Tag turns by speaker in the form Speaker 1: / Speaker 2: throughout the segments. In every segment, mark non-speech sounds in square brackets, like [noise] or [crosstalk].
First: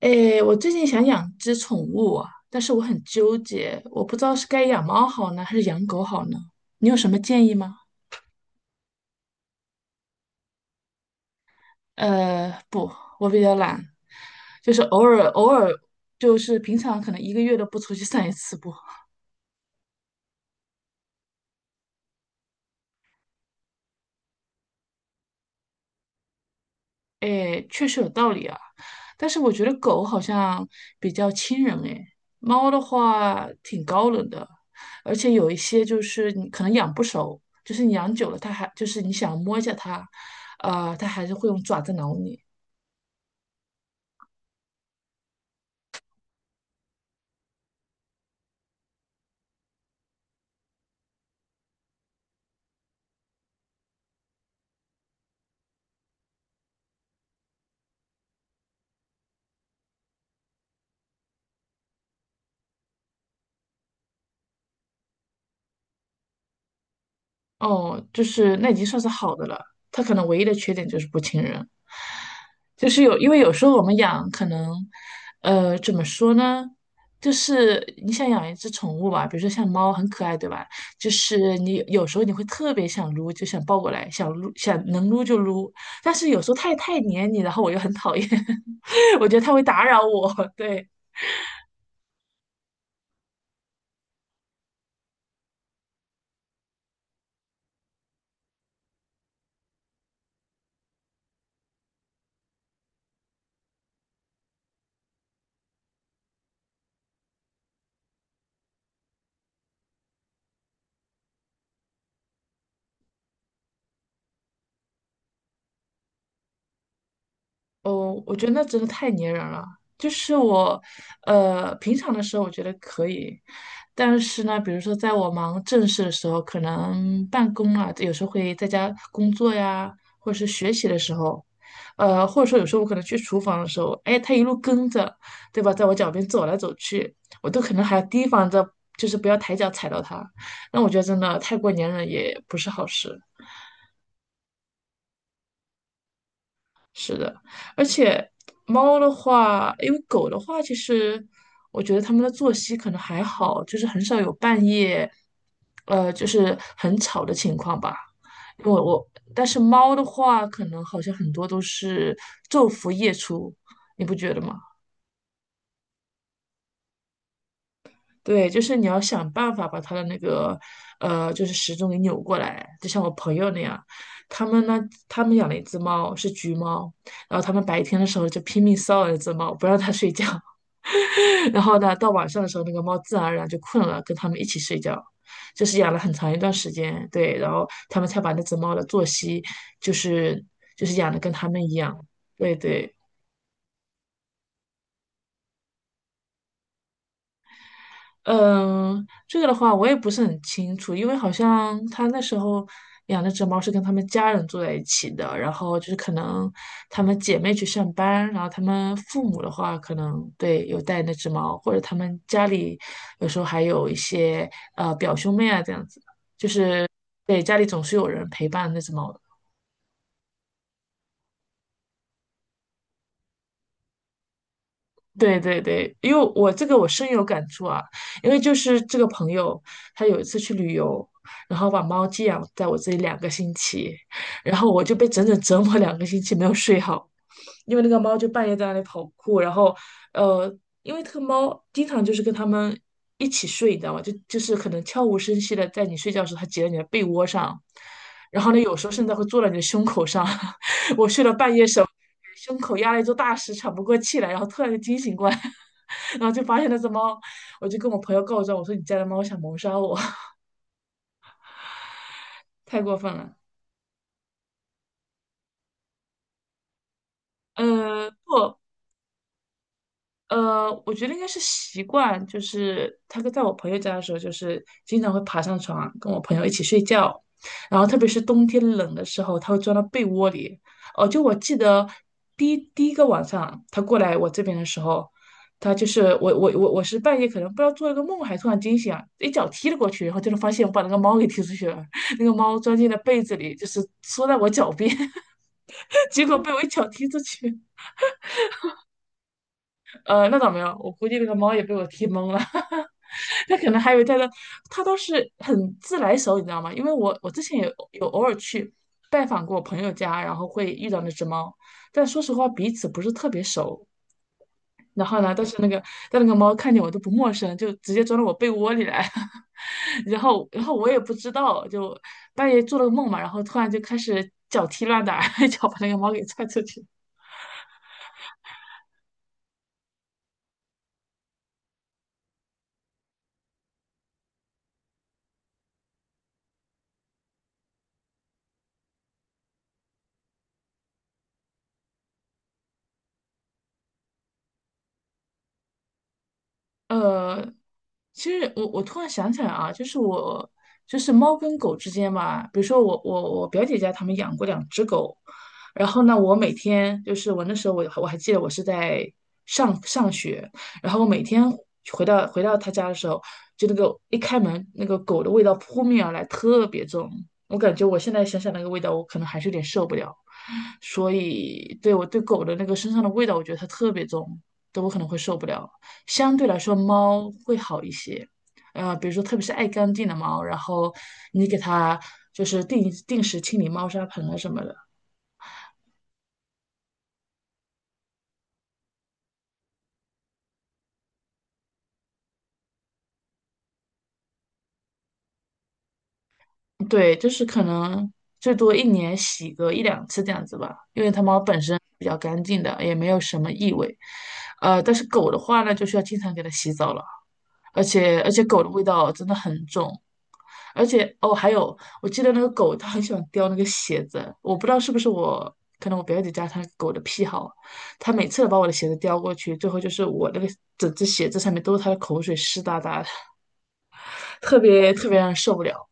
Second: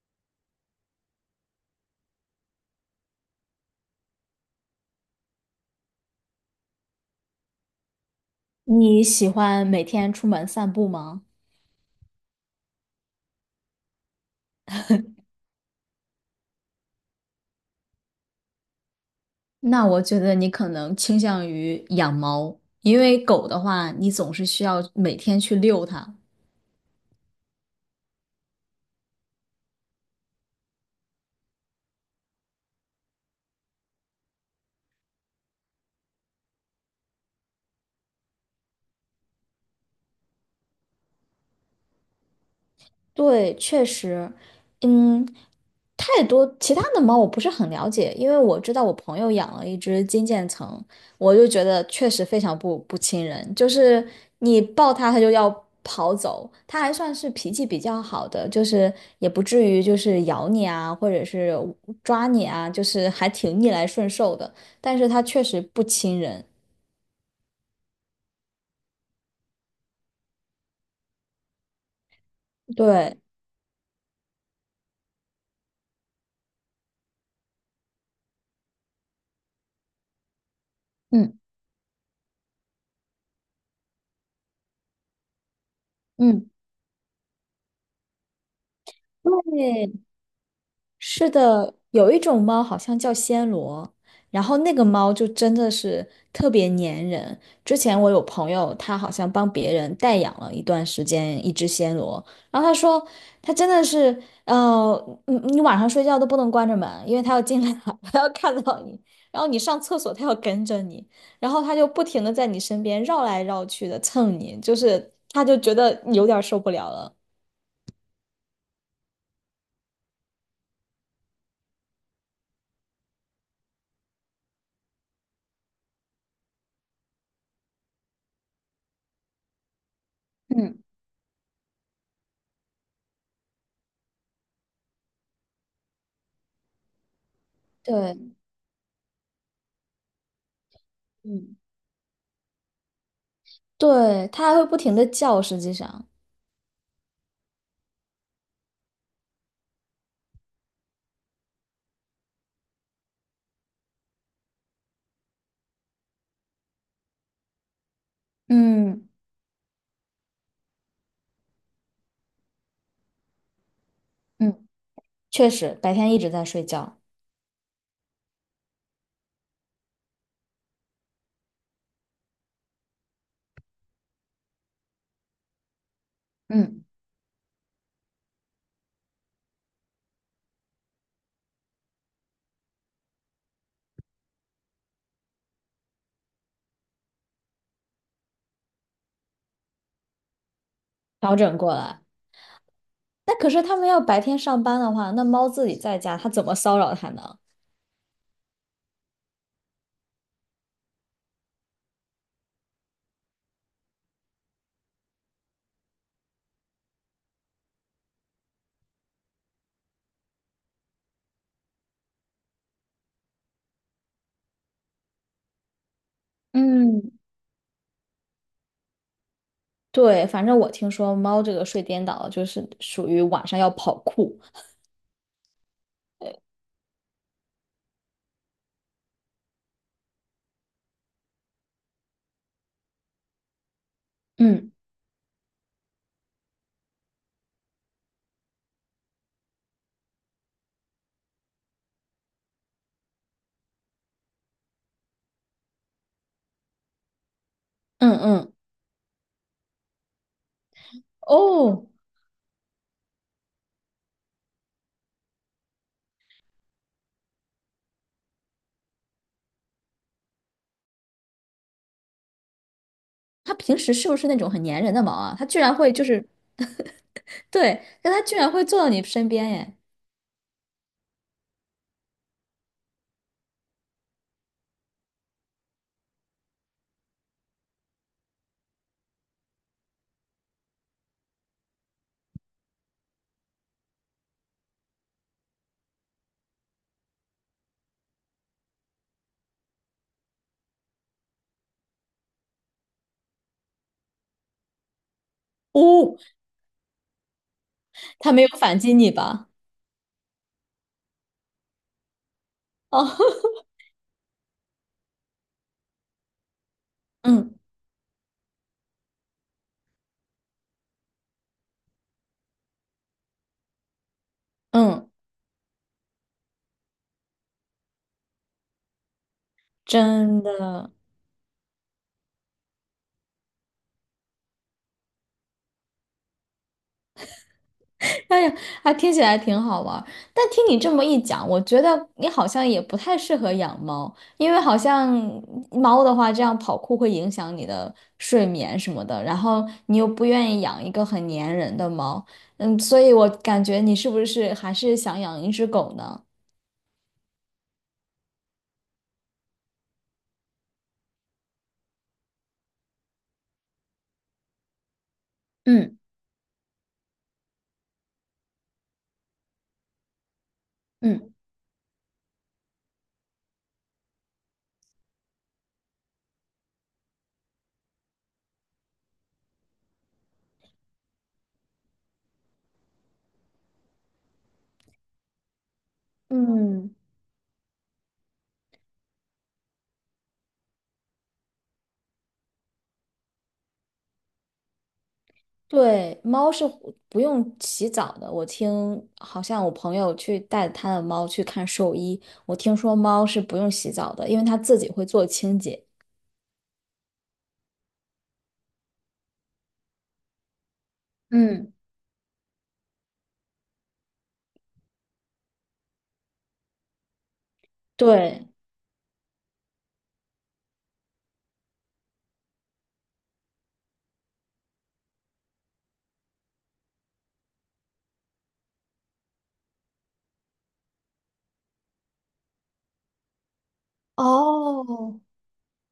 Speaker 1: 诶，我最近想养只宠物啊，但是我很纠结，我不知道是该养猫好呢，还是养狗好呢？你有什么建议吗？
Speaker 2: 你喜欢每天出门散步吗？
Speaker 1: 不，我比较懒，就是偶尔，就是平常可能一个月都不出去散一次步。
Speaker 2: 那我觉得你可能倾向于养猫，因为狗的话，你总是需要每天去遛它。
Speaker 1: 哎，确实有道理啊，但是我觉得狗好像比较亲人哎，猫的话挺高冷的，而且有一些就是你可能养不熟，就是你养久了它还就是你想摸一下它，它还是会用爪子挠你。
Speaker 2: 对，确实，嗯，太多其他的猫我不是很了解，因为我知道我朋友养了一只金渐层，我就觉得确实非常不亲人，就是你抱它它就要跑走，它还算是脾气比较好的，就是也不至于就是咬你啊，或者是抓你啊，就是还挺逆来顺受的，但是它确实不亲人。
Speaker 1: 哦，就是那已经算是好的了。它可能唯一的缺点就是不亲人，就是有，
Speaker 2: 对，
Speaker 1: 因为有时候我们养可能，怎么说呢？就是你想养一只宠物吧，比如说像猫，很可爱，对吧？就
Speaker 2: 嗯
Speaker 1: 是你有时候你会特别想撸，就想抱过来，想撸，想能撸就撸。但是有时
Speaker 2: 嗯，
Speaker 1: 候它也太黏你，然后我又很讨厌，[laughs] 我觉得它会打
Speaker 2: 对。
Speaker 1: 扰我，对。
Speaker 2: 是的，有一种猫好像叫暹罗，然后那个猫就真的是特别粘人。之前我有朋友，他好像帮别人代养了一段时间一只暹罗，然后他说他真的是，你晚上睡觉都不能关着门，因为它要进来，[laughs] 它要看到你，然后你上厕所它要跟着你，然后它就不停的在你身边绕来绕去的蹭你，就是他就觉得有点儿受不了了。
Speaker 1: 哦，我觉得那真的太粘人了。就是我，平常的时候我觉得可以，但是呢，比如说在我忙正事的时候，可能办公啊，有时候会在家工作呀，或者是学
Speaker 2: 嗯
Speaker 1: 习的时候，或者说有时候我可能去厨房的时候，哎，他一路跟着，对吧，在我脚边走来走去，我都可能还要提
Speaker 2: 对。
Speaker 1: 防着，就是不要抬脚踩到他。那我觉得真的太
Speaker 2: 嗯。
Speaker 1: 过粘人也不是好事。
Speaker 2: 对，它还会不停的叫，实际上。
Speaker 1: 是的，而且猫的话，因为狗的话，其实我觉得它们的作息可能还好，就是很少有半夜，就是很吵的情况吧。因为我
Speaker 2: 嗯
Speaker 1: 但是猫的话，可能好像很多都是昼伏夜出，你不觉得吗？
Speaker 2: 嗯，确实白天一直在睡觉。
Speaker 1: 对，就是你要想办法把它的那个，就是时钟给扭过来，就像我朋友那样，他们呢，他们养了一只猫，是橘
Speaker 2: 嗯，
Speaker 1: 猫，然后他们白天的时候就拼命骚扰那只猫，不让它睡觉，[laughs] 然后呢，到晚上的时候，那个猫自然而然就困了，跟他们一起睡觉，就是养了很长一段时间，对，然后他们才把那只猫的作息，就是就是养的跟
Speaker 2: 调
Speaker 1: 他
Speaker 2: 整
Speaker 1: 们一
Speaker 2: 过来。
Speaker 1: 样，对对。
Speaker 2: 那可是他们要白天上班的话，那猫自己在家，它怎么骚扰它呢？
Speaker 1: 嗯，这个的话我也不是很清楚，因为好像他那时候养那只猫是跟他们家人住在一起的，然后就是可能他们姐妹去上班，然后他们父母的话可能对有带那只猫，或者他们家里有时候还有一些表兄妹啊这样子，
Speaker 2: 嗯
Speaker 1: 对，家里总是有人陪伴那只猫的。
Speaker 2: 对，反正我听说猫这个睡颠倒就是属于晚上要跑酷。
Speaker 1: 对对对，因为我这个我深有感触啊，因为就是这个朋友，他有一次去旅游，然后把猫寄养在我这里两个星期，然后
Speaker 2: 嗯
Speaker 1: 我就被整整折磨两个星期没有睡好，因为那个猫就半夜在那里跑酷，然后呃，因为这个猫经常就是跟它们一起睡，你知道吗？就是可能悄无声息的在你睡觉的时候，它挤在你的被窝上，
Speaker 2: 嗯
Speaker 1: 然
Speaker 2: 嗯，
Speaker 1: 后呢，有时候甚至会坐在你的胸口上，[laughs] 半夜手
Speaker 2: 哦，
Speaker 1: 胸口压了一座大石，喘不过气来，然后突然就惊醒过来，[laughs] 然后就发现那只猫，我就跟我朋友告状，我说你家的猫想谋杀我，[laughs] 太过分了。
Speaker 2: 它平时是不是那种很粘人的猫啊？它居然会就是，对，但它居然
Speaker 1: 不，
Speaker 2: 会坐到你身边耶！
Speaker 1: 我觉得应该是习惯，就是他跟在我朋友家的时候，就是经常会爬上床啊跟我朋友一起睡觉，然后特别是冬天冷的时候，他会钻到被窝里。哦，就我记得第一个晚上他过来我这边的时候，他就是我是半夜可能不知道做了个梦，还突然惊醒啊，一脚踢了过去，然后就能发现我把那个猫给踢出去了，[laughs] 那个猫钻进了被子里，就是缩在我脚边，[laughs]
Speaker 2: 哦，
Speaker 1: 结果被我一脚踢出去。
Speaker 2: 它没有反击你吧？
Speaker 1: 那倒没有，我估计那个猫也被我踢懵了。
Speaker 2: 哦，
Speaker 1: [laughs] 他可能还以为他的，他都是很自来熟，你知道吗？因为我
Speaker 2: [laughs]
Speaker 1: 我之
Speaker 2: 嗯
Speaker 1: 前也有偶尔去拜访过我朋友家，然后会遇到那只猫，但说实话彼此不是特别熟。然
Speaker 2: 嗯，
Speaker 1: 后呢，但那个猫看见我都不陌生，就直接钻到我被窝里来，[laughs] 然
Speaker 2: 真
Speaker 1: 后然后我
Speaker 2: 的。
Speaker 1: 也不知道，就半夜做了个梦嘛，然后突然就开始脚踢乱打，[laughs] 一脚把那个猫给踹出去。
Speaker 2: 哎呀，还听起来挺好玩儿。但听你这么一讲，我觉得你好像也不太适合养猫，因为好像猫的话，这样跑酷会影响你的睡眠什么的，然后你又不愿意养一个很粘人的猫。嗯，所以我感觉你是不是还是想养一只狗呢？
Speaker 1: 呃，其实我突然想起来啊，就是我就是猫跟狗之间嘛，比如说我表姐家他们养过两只狗，然
Speaker 2: 嗯
Speaker 1: 后呢，我每天就是我那时候我还记得我是在上学，然后我每
Speaker 2: 嗯。
Speaker 1: 天回到他家的时候，就那个一开门那个狗的味道扑面而来，特别重，我感觉我现在想想那个味道，我可能还是有点受不了，所以对我对狗的那个身上的味道，我觉得它特别重，都我可能会受不了。相对来说
Speaker 2: 嗯。
Speaker 1: 猫会好一些。比如说特别是爱干净的猫，然后你给它就是定时清理猫砂盆啊什么的，
Speaker 2: 对，猫是不用洗澡的。我听好像我朋友去带他的猫去看兽医，我听说猫是不用洗澡的，因为它自己会做清洁。
Speaker 1: 对，就是可能最多一年洗个一两次这样子吧，因为它猫本
Speaker 2: 嗯，
Speaker 1: 身比较干净的，也没有什么异味。但是狗的话呢，就需要经常给它洗澡了。而且
Speaker 2: 对，
Speaker 1: 狗的味道真的很重，而且哦，还有我记得那个狗它很喜欢叼那个鞋子，我不知道是不是我，可能我表姐家它狗的癖好，它每次把我的鞋子叼过去，最后就是我那个整只鞋子上面都是它的口水，湿哒哒的，特别特别
Speaker 2: 哦，
Speaker 1: 让人受不了。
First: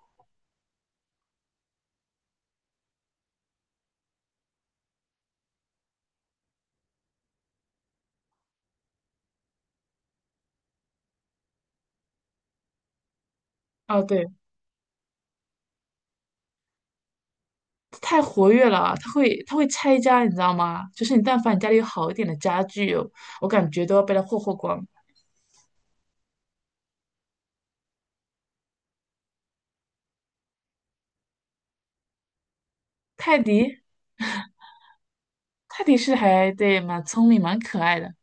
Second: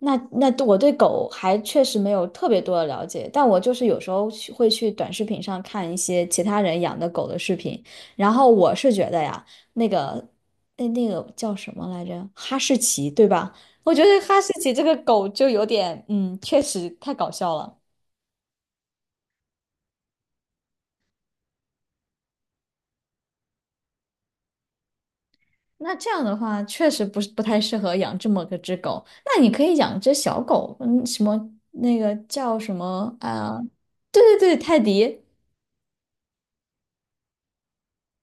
Speaker 2: 那我对狗还确实没有特别多的了解，但我就是有时候去会去短视频上看一些其他人养的狗的视频，然后我是觉得呀，那个那个叫什么来着，哈士奇对吧？我
Speaker 1: 啊，
Speaker 2: 觉得
Speaker 1: 对，
Speaker 2: 哈士奇这个狗就有点，确实太搞笑了。
Speaker 1: 太活跃了，它会拆家，你知道吗？就是你但凡你家里有好一点的家具哦，我感觉都要被它霍霍光。
Speaker 2: 那这样的话，确实不是不太适合养这么个只狗。那你可以养只小狗，嗯，什么那个叫什么
Speaker 1: 泰
Speaker 2: 啊？
Speaker 1: 迪
Speaker 2: 对对对，泰迪。
Speaker 1: 泰迪是还对蛮聪明蛮可爱的。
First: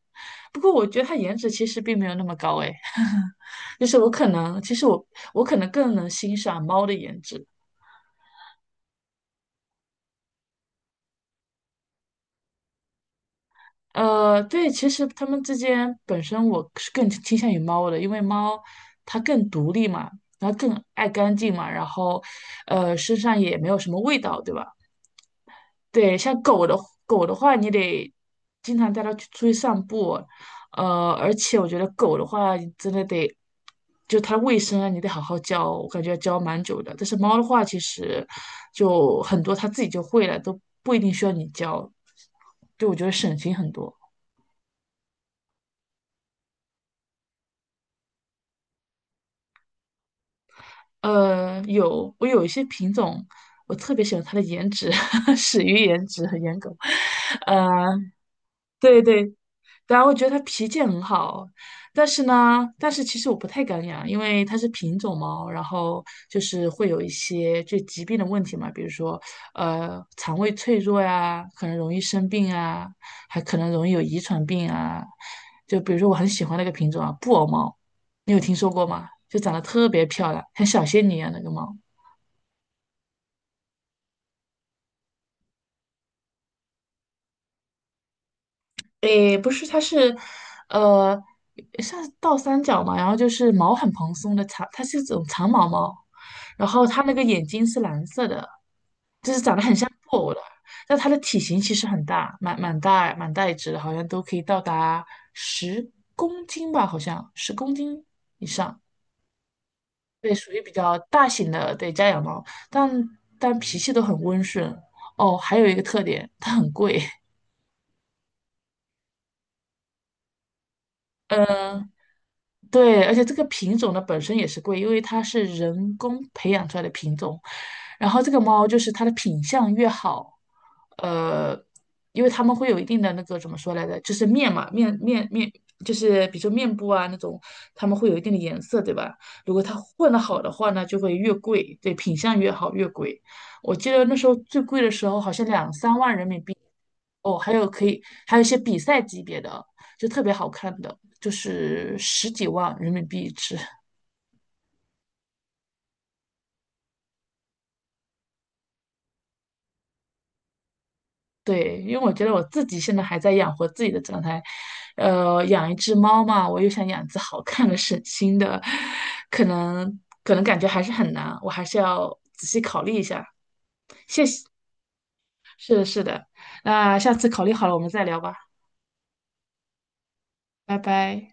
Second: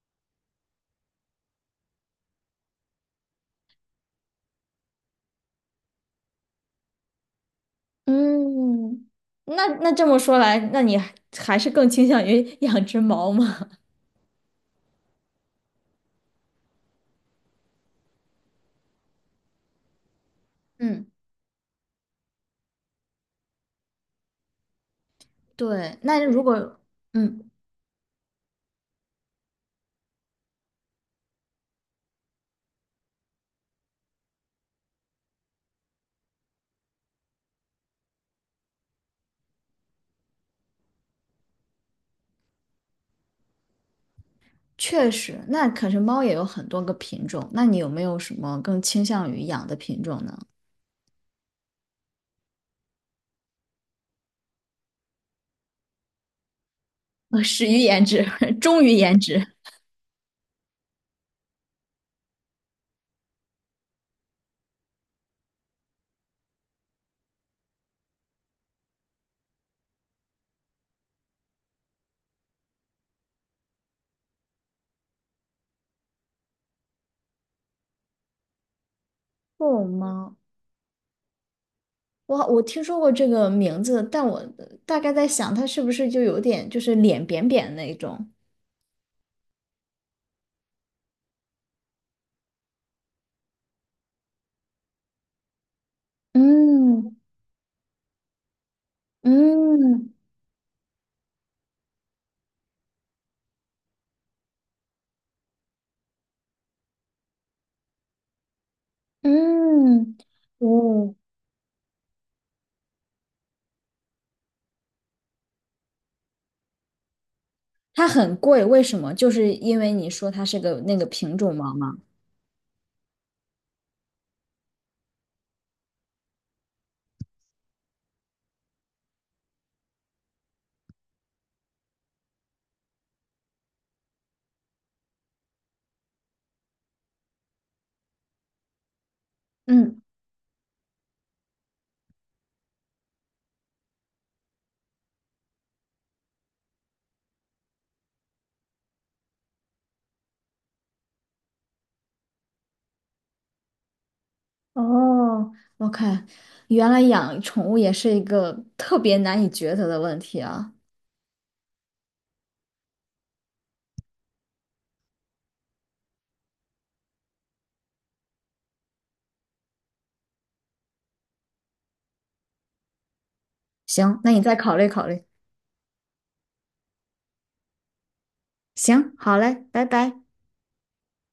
Speaker 1: 不过我觉得它颜值其实并没有那么高诶，[laughs] 就是我可能，其实我可能更能欣赏猫的颜值。
Speaker 2: 嗯，那这么说来，那你还是更倾向于 [laughs] 养只猫吗？
Speaker 1: 对，其实它们之间本身我是更倾向于猫的，因为猫它更独立嘛，然后更爱
Speaker 2: 嗯，
Speaker 1: 干净嘛，然后身上也没有什么味道，对吧？
Speaker 2: 对。
Speaker 1: 对，
Speaker 2: 那
Speaker 1: 像
Speaker 2: 如
Speaker 1: 狗的
Speaker 2: 果
Speaker 1: 狗的
Speaker 2: 嗯，
Speaker 1: 话，你得经常带它去出去散步，而且我觉得狗的话，你真的得就它的卫生啊，你得好好教，我感觉要教蛮久的。但是猫的话，其实就很多它自己就会了，都不一定需要你教。对，我觉得省心很多。
Speaker 2: 确实，那可是猫也有很多个品种，那你有没有什么更倾向于养的品种呢？
Speaker 1: 有我有一些品种，我特别喜欢它的颜值，[laughs] 始于颜值和颜狗。
Speaker 2: [laughs] 始
Speaker 1: 呃，
Speaker 2: 于颜值，[laughs] 忠于
Speaker 1: 对
Speaker 2: 颜
Speaker 1: 对，
Speaker 2: 值。
Speaker 1: 然后我觉得它脾气很好，但是呢，但是其实我不太敢养，因为它是品种猫，然后就是会有一些就疾病的问题嘛，比如说肠胃脆弱呀，可能容易生病啊，还可能容易有遗传病啊。就比如说我很喜欢那个品种啊，布偶猫，你有听说过吗？就长得
Speaker 2: 布偶
Speaker 1: 特别漂
Speaker 2: 猫，
Speaker 1: 亮，像小仙女一样那个猫。
Speaker 2: 我听说过这个名字，但我大概在想，它是不是就有点就是脸扁扁那种？
Speaker 1: 诶，不是，它是，呃，像是倒三角嘛，然后就是毛很蓬松的长，它是一种长毛猫，然后它那
Speaker 2: 嗯
Speaker 1: 个眼睛是蓝色的，
Speaker 2: 嗯
Speaker 1: 但它的体型其实很大，蛮大一只的，好像都可以到达十公斤吧，好像十公斤以上，
Speaker 2: 嗯，
Speaker 1: 对，属于比较
Speaker 2: 哦，
Speaker 1: 大型的，对，家养猫，但但脾气都很温顺。哦，还有一个特点，它很贵，
Speaker 2: 它很贵，为什么？就是因为你说它是个那个
Speaker 1: [laughs]
Speaker 2: 品种猫
Speaker 1: 嗯。
Speaker 2: 吗？
Speaker 1: 对，而且这个品种呢本身也是贵，因为它是人工培养出来的品种，然后这个猫就是它的品相越好，呃，因为它们会有一定的那个怎么说来着，就是面嘛，面面面，就是比如说面部啊那种，它们会有一定的颜色，对吧？如果它
Speaker 2: 嗯，
Speaker 1: 混得好的话呢，就会越贵，对，品相越好越贵。我记得那时候最贵的时候好像两三万人民币，哦，还有可以还有一些比赛级别的，就特别好看的，就是十几万人民币一只。
Speaker 2: 哦，我看，原来养宠物也是一个特别难以抉择的问题啊。
Speaker 1: 对，因为我觉得我自己现在还在养活自己的状态，养一只猫嘛，我又想养一只好看的、省心的，可能感觉还是很难，我还是要仔细考虑一下。
Speaker 2: 行，
Speaker 1: 谢
Speaker 2: 那
Speaker 1: 谢，
Speaker 2: 你再考虑考虑。
Speaker 1: 是的，是的，那下次考虑好了我们再聊吧，
Speaker 2: 行，好嘞，拜拜。
Speaker 1: 拜拜。